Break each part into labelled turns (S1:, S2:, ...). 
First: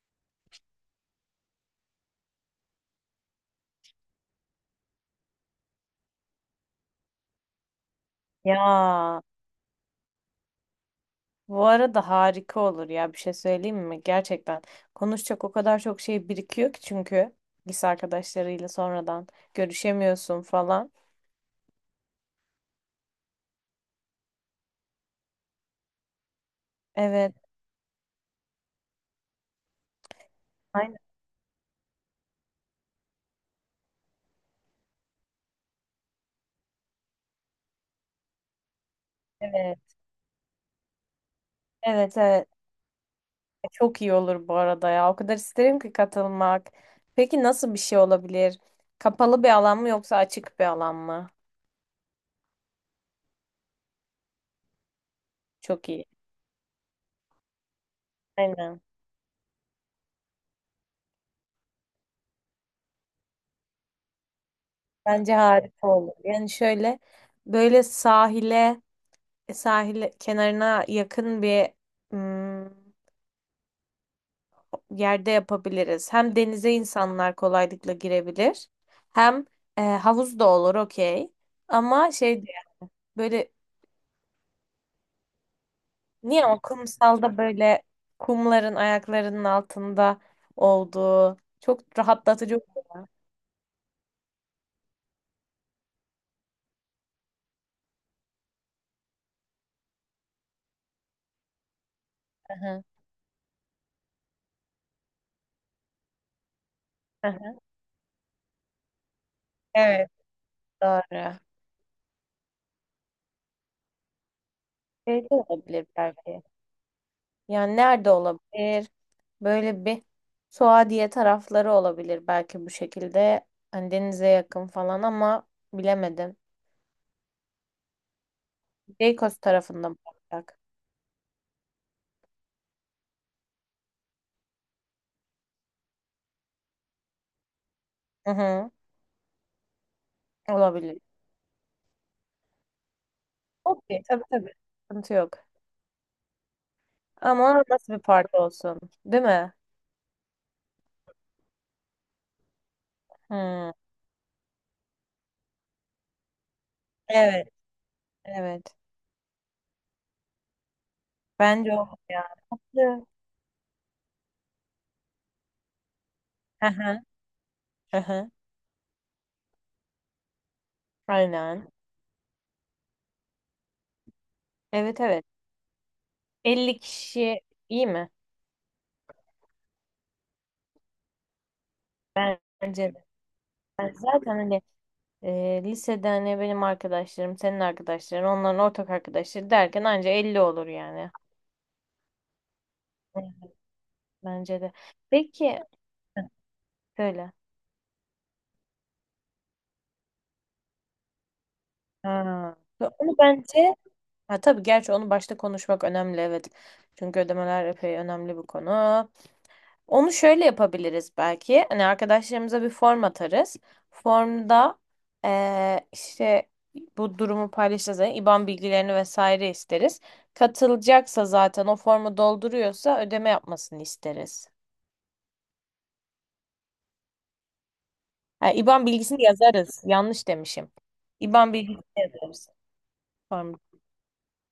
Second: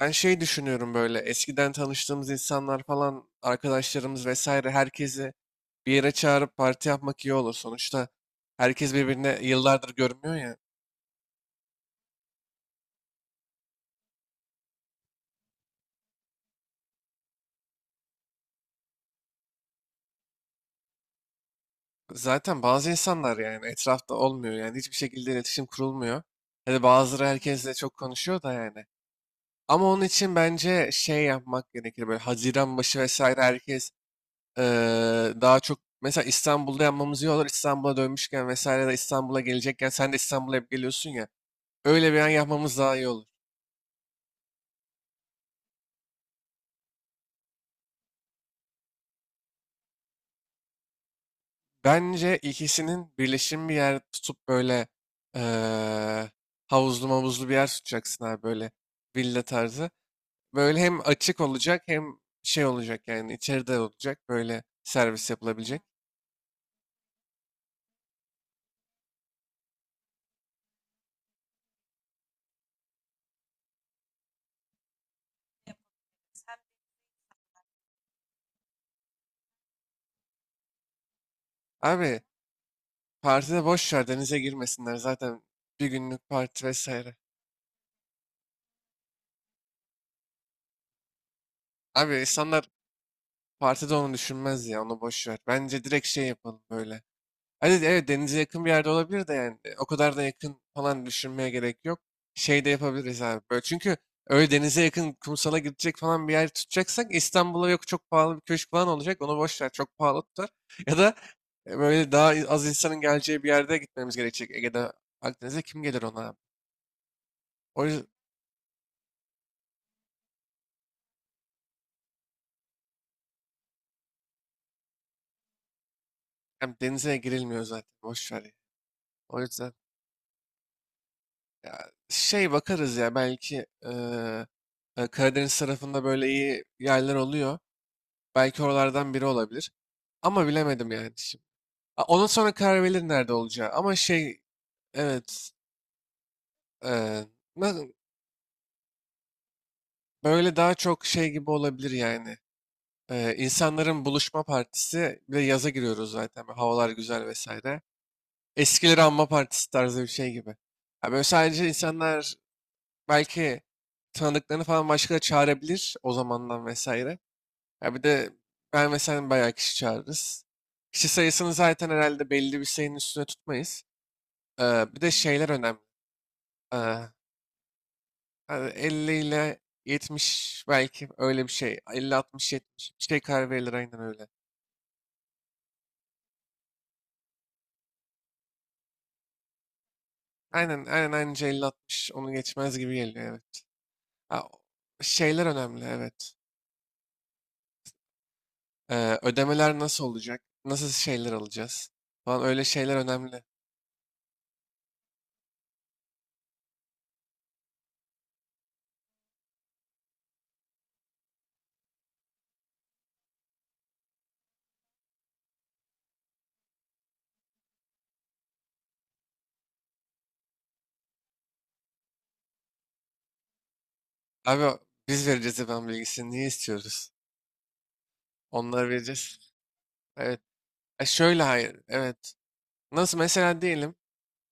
S1: Ben şey düşünüyorum böyle eskiden tanıştığımız insanlar falan arkadaşlarımız vesaire herkesi bir yere çağırıp parti yapmak iyi olur. Sonuçta herkes
S2: Ya,
S1: birbirine yıllardır görmüyor ya.
S2: bu arada harika olur ya, bir şey söyleyeyim mi? Gerçekten konuşacak o kadar çok şey birikiyor ki, çünkü lise arkadaşlarıyla sonradan görüşemiyorsun falan.
S1: Zaten bazı insanlar yani etrafta olmuyor yani hiçbir şekilde iletişim kurulmuyor. Hani bazıları
S2: Evet.
S1: herkesle çok konuşuyor da yani. Ama onun için bence
S2: Aynen,
S1: şey yapmak gerekir böyle Haziran başı vesaire herkes eee, daha çok mesela İstanbul'da yapmamız iyi olur. İstanbul'a dönmüşken vesaire de İstanbul'a
S2: evet.
S1: gelecekken sen de İstanbul'a hep geliyorsun ya. Öyle
S2: Evet,
S1: bir an
S2: evet.
S1: yapmamız daha iyi olur.
S2: Çok iyi olur bu arada ya. O kadar isterim ki katılmak. Peki nasıl bir şey olabilir? Kapalı bir alan mı yoksa açık bir alan mı?
S1: Bence ikisinin birleşimi bir yer tutup böyle
S2: Çok iyi.
S1: eee havuzlu mavuzlu bir yer tutacaksın abi böyle
S2: Aynen.
S1: villa tarzı. Böyle hem açık olacak hem şey olacak yani içeride olacak böyle servis
S2: Bence
S1: yapılabilecek.
S2: harika olur. Yani şöyle, böyle sahil kenarına yakın bir mm, yerde yapabiliriz. Hem denize insanlar kolaylıkla girebilir. Hem havuz da olur, okey. Ama
S1: Abi
S2: şey diye, böyle
S1: partide boş ver denize girmesinler zaten bir günlük
S2: niye o
S1: parti vesaire.
S2: kumsalda böyle kumların ayaklarının altında olduğu çok
S1: Abi
S2: rahatlatıcı.
S1: insanlar partide onu düşünmez ya onu boş ver. Bence direkt şey yapalım böyle. Hani evet denize yakın bir yerde olabilir de yani o kadar da yakın falan düşünmeye gerek yok.
S2: Hı
S1: Şey de
S2: hı,
S1: yapabiliriz abi böyle. Çünkü öyle denize yakın kumsala gidecek falan bir yer tutacaksak
S2: hı hı.
S1: İstanbul'a yok çok pahalı bir köşk falan olacak. Onu boş ver çok
S2: Evet,
S1: pahalı tutar. Ya da
S2: doğru.
S1: böyle daha az insanın geleceği bir yerde gitmemiz gerekecek. Ege'de
S2: Şey de
S1: Akdeniz'e kim
S2: olabilir
S1: gelir ona abi?
S2: belki. Yani
S1: O yüzden
S2: nerede olabilir? Böyle bir Suadiye tarafları olabilir belki bu şekilde. Hani denize yakın falan, ama bilemedim.
S1: hem denize girilmiyor zaten boş ver ya.
S2: Beykoz
S1: O yüzden
S2: tarafında mı olacak?
S1: ya, şey bakarız ya belki Karadeniz tarafında böyle iyi yerler oluyor.
S2: Hı
S1: Belki
S2: hı,
S1: oralardan biri olabilir. Ama bilemedim
S2: olabilir.
S1: yani şimdi. Ondan sonra karar verilir nerede olacağı. Ama
S2: Okey, tabii
S1: şey
S2: tabii. Sıkıntı yok.
S1: evet e,
S2: Ama
S1: na-
S2: nasıl bir parti olsun? Değil mi?
S1: böyle daha çok şey gibi olabilir yani. E,
S2: Hı.
S1: insanların buluşma partisi bir de yaza giriyoruz zaten. Böyle havalar güzel
S2: Evet,
S1: vesaire.
S2: evet.
S1: Eskileri anma partisi tarzı bir şey gibi. Ya böyle sadece
S2: Bence o ya.
S1: insanlar
S2: Tatlı.
S1: belki tanıdıklarını falan başka da çağırabilir o zamandan
S2: Hı hı,
S1: vesaire. Ya
S2: hı
S1: bir de
S2: hı.
S1: ben ve sen bayağı kişi çağırırız. Kişi sayısını
S2: Aynen.
S1: zaten herhalde belli bir sayının üstüne tutmayız. Bir
S2: Evet,
S1: de
S2: evet.
S1: şeyler önemli. Ee,
S2: 50 kişi iyi mi?
S1: hani 50 ile 70 belki öyle bir şey. 50, 60, 70
S2: Bence
S1: bir
S2: de.
S1: şey karar verilir
S2: Ben
S1: aynen öyle.
S2: zaten hani, lisede hani benim arkadaşlarım, senin arkadaşların, onların ortak arkadaşları derken anca 50 olur
S1: Aynen
S2: yani.
S1: aynen anca 50, 60 onu geçmez gibi geliyor
S2: Evet,
S1: evet. Ha,
S2: bence de.
S1: şeyler
S2: Peki
S1: önemli evet.
S2: söyle.
S1: Ödemeler nasıl olacak? Nasıl şeyler alacağız? Falan
S2: Ha.
S1: öyle şeyler
S2: Onu
S1: önemli.
S2: bence, ha, tabii, gerçi onu başta konuşmak önemli, evet. Çünkü ödemeler epey önemli bir konu. Onu şöyle yapabiliriz belki. Hani arkadaşlarımıza bir form atarız. Formda işte bu durumu paylaşacağız. Yani IBAN bilgilerini vesaire isteriz. Katılacaksa, zaten o formu dolduruyorsa, ödeme yapmasını isteriz.
S1: Abi biz vereceğiz ben bilgisini niye istiyoruz?
S2: Ha, IBAN
S1: Onları
S2: bilgisini
S1: vereceğiz.
S2: yazarız. Yanlış
S1: Evet.
S2: demişim.
S1: E şöyle
S2: IBAN
S1: hayır.
S2: bilgisini
S1: Evet.
S2: yazarız.
S1: Nasıl
S2: Formda.
S1: mesela diyelim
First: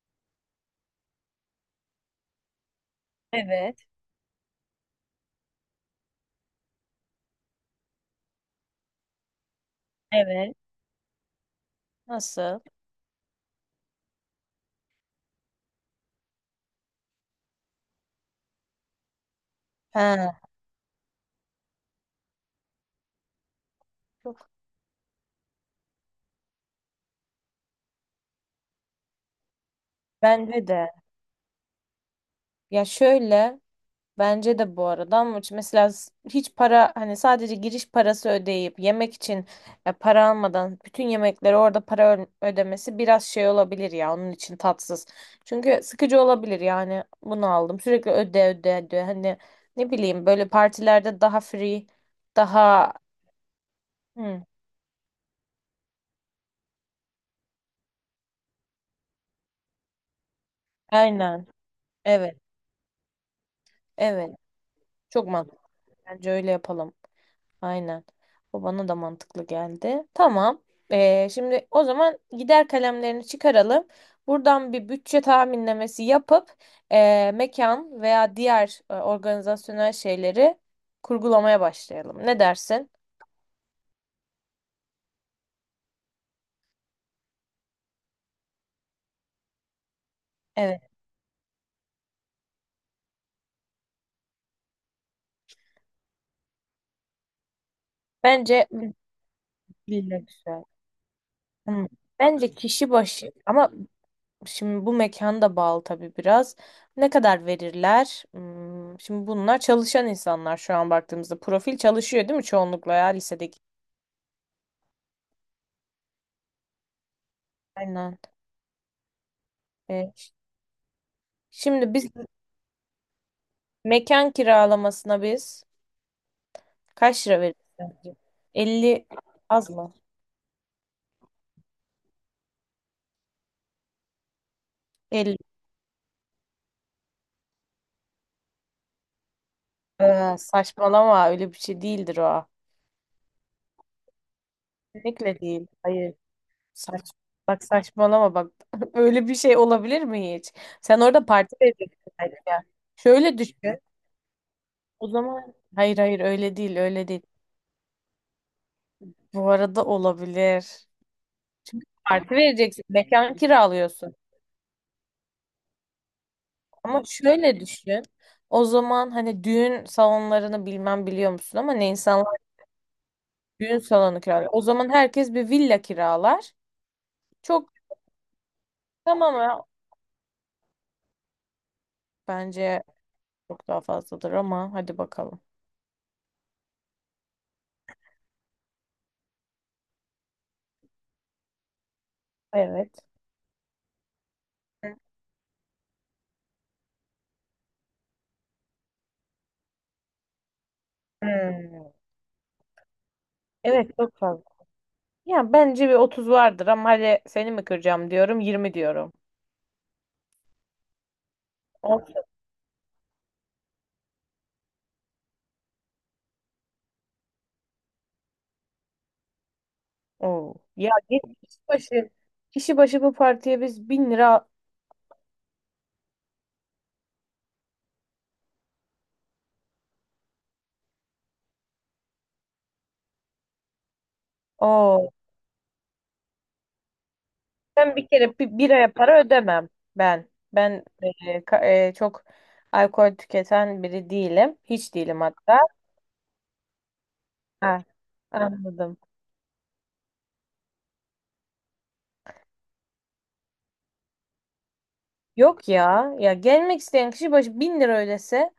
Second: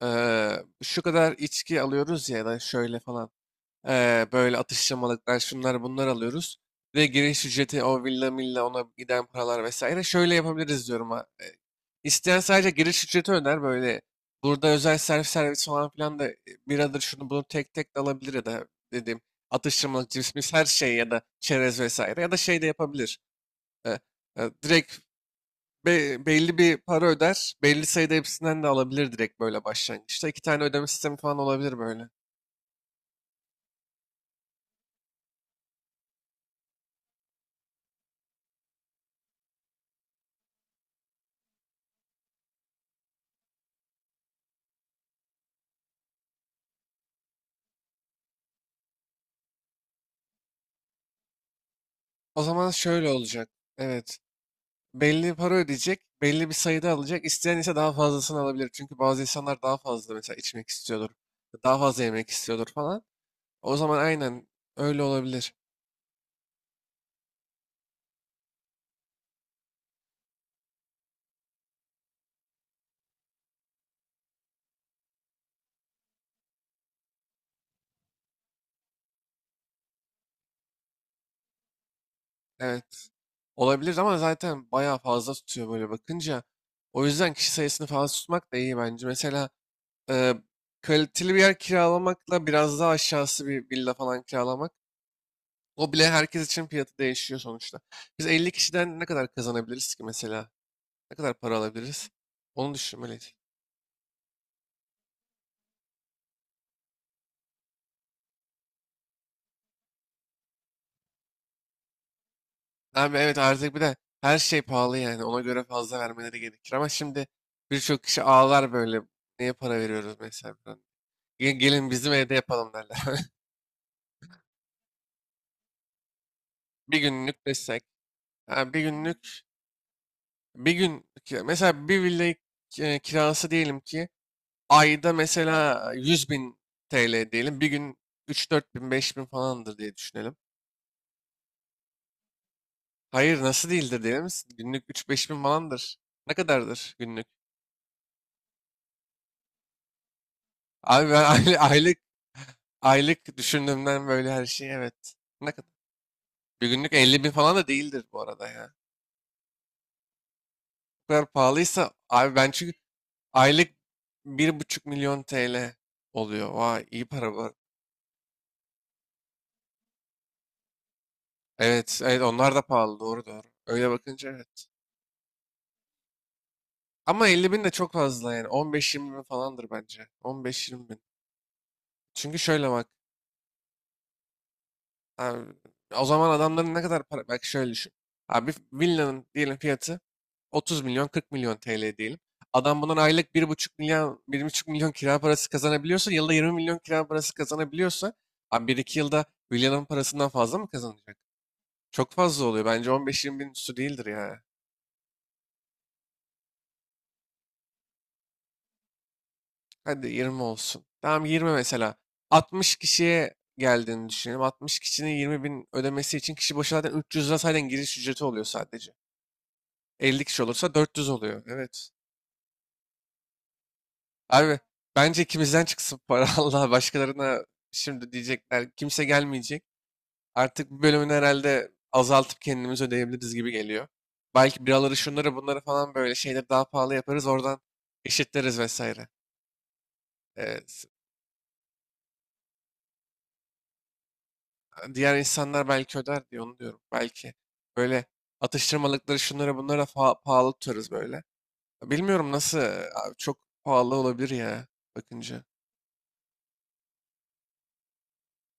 S1: şu kadar içki alıyoruz ya ya da şöyle falan.
S2: Evet,
S1: Böyle atıştırmalıklar şunlar bunlar alıyoruz. Ve giriş ücreti o villa milla ona giden paralar vesaire. Şöyle
S2: evet.
S1: yapabiliriz diyorum. İsteyen
S2: Nasıl?
S1: sadece giriş ücreti öder böyle. Burada özel servis servis falan filan da biradır şunu bunu tek tek de alabilir ya da dediğim atıştırmalık cips
S2: Ha,
S1: mis her şey ya da çerez vesaire ya da şey de yapabilir. E, e,
S2: çok-
S1: direkt belli bir para öder. Belli sayıda hepsinden de alabilir direkt böyle başlangıçta. İki tane
S2: bence
S1: ödeme
S2: de.
S1: sistemi falan olabilir böyle.
S2: Ya şöyle. Bence de bu arada, ama mesela hiç para, hani sadece giriş parası ödeyip yemek için para almadan bütün yemekleri orada para ödemesi biraz şey olabilir ya, onun için tatsız. Çünkü sıkıcı olabilir yani, bunu aldım sürekli öde öde öde, hani ne bileyim, böyle partilerde daha free
S1: O zaman
S2: daha.
S1: şöyle olacak. Evet.
S2: Hı,
S1: Belli para ödeyecek. Belli bir sayıda alacak. İsteyen ise daha fazlasını alabilir. Çünkü bazı insanlar daha fazla mesela içmek istiyordur.
S2: aynen,
S1: Daha fazla yemek
S2: evet,
S1: istiyordur falan. O zaman
S2: evet,
S1: aynen öyle
S2: çok
S1: olabilir.
S2: mantıklı, bence öyle yapalım. Aynen. O bana da mantıklı geldi. Tamam. Şimdi o zaman gider kalemlerini çıkaralım. Buradan bir bütçe tahminlemesi yapıp, mekan veya diğer organizasyonel şeyleri kurgulamaya başlayalım. Ne dersin?
S1: Evet. Olabilir ama zaten bayağı fazla tutuyor böyle bakınca. O yüzden kişi sayısını fazla tutmak da iyi bence. Mesela Eee,
S2: Evet.
S1: kaliteli bir yer kiralamakla biraz daha aşağısı bir villa falan kiralamak. O bile herkes için fiyatı değişiyor sonuçta. Biz 50
S2: Bence
S1: kişiden ne kadar kazanabiliriz ki
S2: villa
S1: mesela?
S2: güzel.
S1: Ne kadar para
S2: Hmm.
S1: alabiliriz?
S2: Bence
S1: Onu
S2: kişi başı,
S1: düşünmeliyiz.
S2: ama şimdi bu mekan da bağlı tabii biraz. Ne kadar verirler? Şimdi bunlar çalışan insanlar, şu an baktığımızda. Profil çalışıyor değil mi çoğunlukla, ya
S1: Abi evet
S2: lisedeki?
S1: artık bir de her şey pahalı yani. Ona göre fazla vermeleri gerekir. Ama şimdi birçok
S2: Aynen.
S1: kişi ağlar böyle. Neye para
S2: E,
S1: veriyoruz
S2: ş-
S1: mesela? Falan. "Gelin
S2: Şimdi biz
S1: bizim evde yapalım derler.
S2: mekan kiralamasına biz
S1: Bir
S2: kaç lira
S1: günlük
S2: veririz
S1: desek.
S2: sence?
S1: Ha, bir
S2: 50
S1: günlük
S2: az mı?
S1: bir gün mesela bir villa kirası diyelim ki ayda
S2: 50.
S1: mesela 100 bin TL diyelim. Bir gün 3-4 bin, 5 bin falandır diye düşünelim.
S2: Saçmalama, öyle bir şey değildir o.
S1: Hayır nasıl değildir diyelim. Günlük 3-5
S2: Kesinlikle
S1: bin
S2: değil.
S1: falandır.
S2: Hayır.
S1: Ne kadardır
S2: Saç,
S1: günlük?
S2: Bak, saçmalama bak. Öyle bir şey olabilir mi hiç? Sen
S1: Abi ben
S2: orada parti
S1: aylık
S2: vereceksin belki ya.
S1: aylık
S2: Şöyle düşün.
S1: düşündüğümden böyle her şey
S2: O
S1: evet. Ne
S2: zaman
S1: kadar?
S2: hayır hayır, öyle
S1: Bir
S2: değil
S1: günlük
S2: öyle değil.
S1: 50 bin falan da değildir bu arada ya.
S2: Bu arada olabilir.
S1: Bu kadar pahalıysa
S2: Parti
S1: abi ben çünkü
S2: vereceksin. Mekan
S1: aylık
S2: kiralıyorsun.
S1: bir buçuk milyon TL oluyor. Vay
S2: Ama
S1: iyi para var.
S2: şöyle düşün. O zaman hani düğün salonlarını bilmem biliyor musun, ama ne
S1: Evet, evet
S2: insanlar
S1: onlar da pahalı doğru doğru.
S2: düğün
S1: Öyle
S2: salonu
S1: bakınca
S2: kiralar. O
S1: evet.
S2: zaman herkes bir villa kiralar.
S1: Ama 50 bin de
S2: Çok,
S1: çok fazla yani. 15-20 bin
S2: tamam ya.
S1: falandır bence. 15-20 bin. Çünkü şöyle
S2: Bence
S1: bak.
S2: çok daha fazladır, ama hadi bakalım.
S1: Abi, o zaman adamların ne kadar para... Bak şöyle düşün. Abi villanın diyelim fiyatı 30 milyon 40 milyon TL diyelim. Adam bundan
S2: Evet.
S1: aylık bir buçuk milyon kira parası kazanabiliyorsa yılda 20 milyon kira parası kazanabiliyorsa abi 1-2 yılda villanın parasından fazla mı kazanacak?
S2: Hmm.
S1: Çok fazla oluyor. Bence 15-20 bin üstü
S2: Evet,
S1: değildir
S2: çok
S1: ya.
S2: fazla. Ya bence bir 30 vardır, ama hadi, seni mi kıracağım? Diyorum 20, diyorum.
S1: Hadi 20 olsun. Tamam 20 mesela.
S2: Olsun.
S1: 60 kişiye geldiğini düşünelim. 60 kişinin 20 bin ödemesi için kişi başı zaten 300 lira zaten giriş ücreti oluyor sadece. 50 kişi
S2: Oo.
S1: olursa
S2: Ya
S1: 400
S2: git,
S1: oluyor.
S2: kişi
S1: Evet.
S2: başı kişi başı bu partiye biz 1000 lira.
S1: Abi bence ikimizden çıksın para Allah başkalarına şimdi diyecekler kimse gelmeyecek. Artık bu bölümünü herhalde azaltıp kendimiz ödeyebiliriz gibi geliyor. Belki biraları
S2: Oo.
S1: şunları bunları falan böyle şeyleri daha pahalı yaparız oradan
S2: Ben bir kere
S1: eşitleriz
S2: bir aya
S1: vesaire.
S2: para ödemem ben.
S1: Ee,
S2: Ben çok alkol tüketen biri değilim. Hiç
S1: diğer
S2: değilim hatta.
S1: insanlar belki öder diye onu diyorum. Belki
S2: Ha,
S1: böyle
S2: anladım.
S1: atıştırmalıkları şunlara bunlara pahalı tutarız böyle. Bilmiyorum nasıl abi çok pahalı olabilir ya bakınca.
S2: Yok ya. Ya gelmek isteyen kişi başı 1000 lira ödese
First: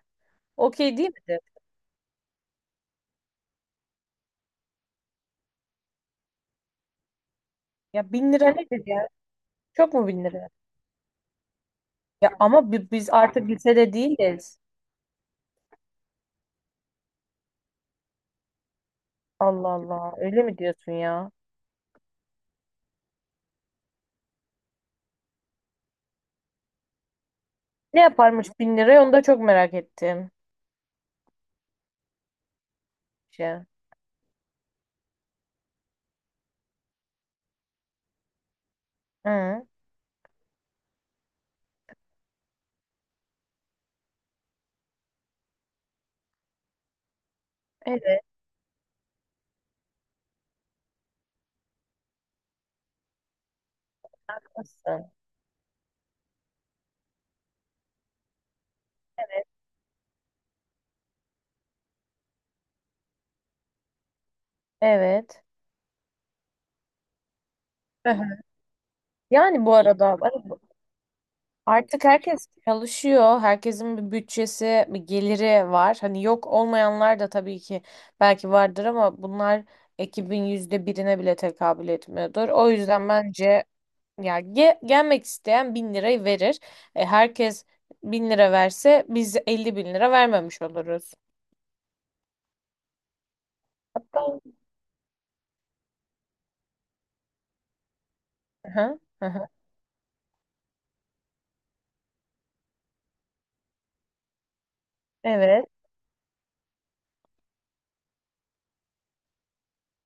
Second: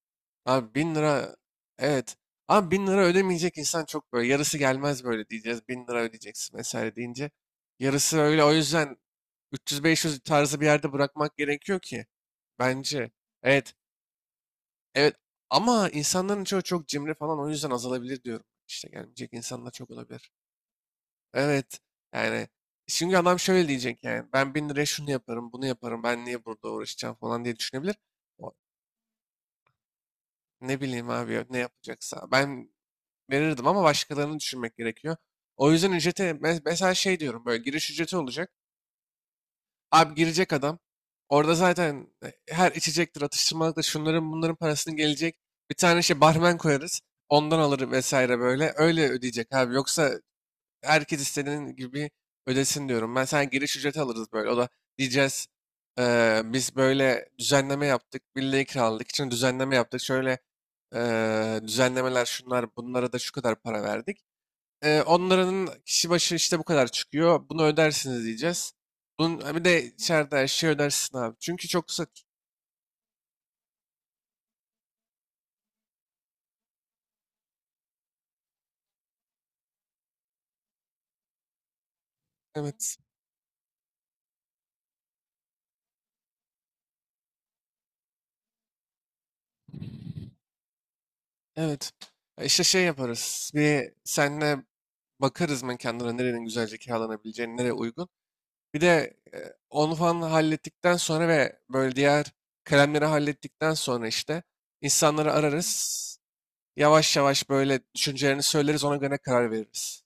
S1: Abi bin
S2: okey değil
S1: lira
S2: midir?
S1: evet. Abi bin lira ödemeyecek insan çok böyle yarısı gelmez böyle diyeceğiz. Bin lira ödeyeceksin vesaire deyince.
S2: Ya
S1: Yarısı
S2: bin
S1: öyle o
S2: lira nedir
S1: yüzden
S2: ya? Çok mu
S1: 300-500
S2: 1000 lira?
S1: tarzı bir yerde bırakmak gerekiyor ki
S2: Ya ama biz
S1: bence.
S2: artık
S1: Evet
S2: lisede değiliz.
S1: evet ama insanların çoğu çok cimri falan o yüzden azalabilir diyorum. İşte gelmeyecek
S2: Allah
S1: insanlar çok
S2: Allah.
S1: olabilir.
S2: Öyle mi diyorsun ya?
S1: Evet. Yani şimdi adam şöyle diyecek yani ben bin liraya şunu yaparım bunu yaparım ben niye burada uğraşacağım falan diye düşünebilir.
S2: Ne yaparmış
S1: O,
S2: 1000 liraya, onu da çok merak ettim.
S1: ne bileyim abi ya, ne yapacaksa. Ben
S2: Şey.
S1: verirdim ama başkalarını düşünmek gerekiyor. O yüzden ücrete mesela şey diyorum böyle giriş ücreti olacak.
S2: Hı.
S1: Abi girecek adam orada zaten her içecektir atıştırmalıktır şunların bunların parasını gelecek. Bir tane şey barmen koyarız ondan alır
S2: Evet.
S1: vesaire böyle öyle ödeyecek abi yoksa herkes istediğin gibi ödesin diyorum. Ben sana giriş ücreti alırız böyle. O da
S2: Nasıl?
S1: diyeceğiz "Biz böyle düzenleme yaptık. Birliği kiraladık için düzenleme yaptık. Şöyle düzenlemeler şunlar bunlara da şu kadar para verdik. Eee,
S2: Evet.
S1: onların kişi başı işte bu kadar çıkıyor. Bunu
S2: Hı
S1: ödersiniz
S2: hı.
S1: diyeceğiz. Bunun, ha bir
S2: Yani bu
S1: de
S2: arada,
S1: içeride her şeyi ödersin abi. Çünkü çok
S2: artık
S1: kısa.
S2: herkes çalışıyor. Herkesin bir bütçesi, bir geliri var. Hani yok, olmayanlar da tabii ki belki vardır, ama bunlar ekibin %1'ine bile tekabül etmiyordur. O
S1: Evet.
S2: yüzden bence, ya gelmek isteyen 1000 lirayı verir. Herkes 1000 lira verse biz 50 bin lira vermemiş oluruz.
S1: Evet. E İşte şey yaparız. Bir
S2: Tamam.
S1: senle bakarız mekanlara nerenin güzelce kiralanabileceğini, nereye uygun.
S2: Hı
S1: Bir
S2: hı.
S1: de
S2: Hı hı.
S1: onu falan hallettikten sonra ve böyle diğer kalemleri hallettikten sonra işte insanları
S2: Evet.
S1: ararız. Yavaş yavaş böyle düşüncelerini söyleriz ona göre karar veririz.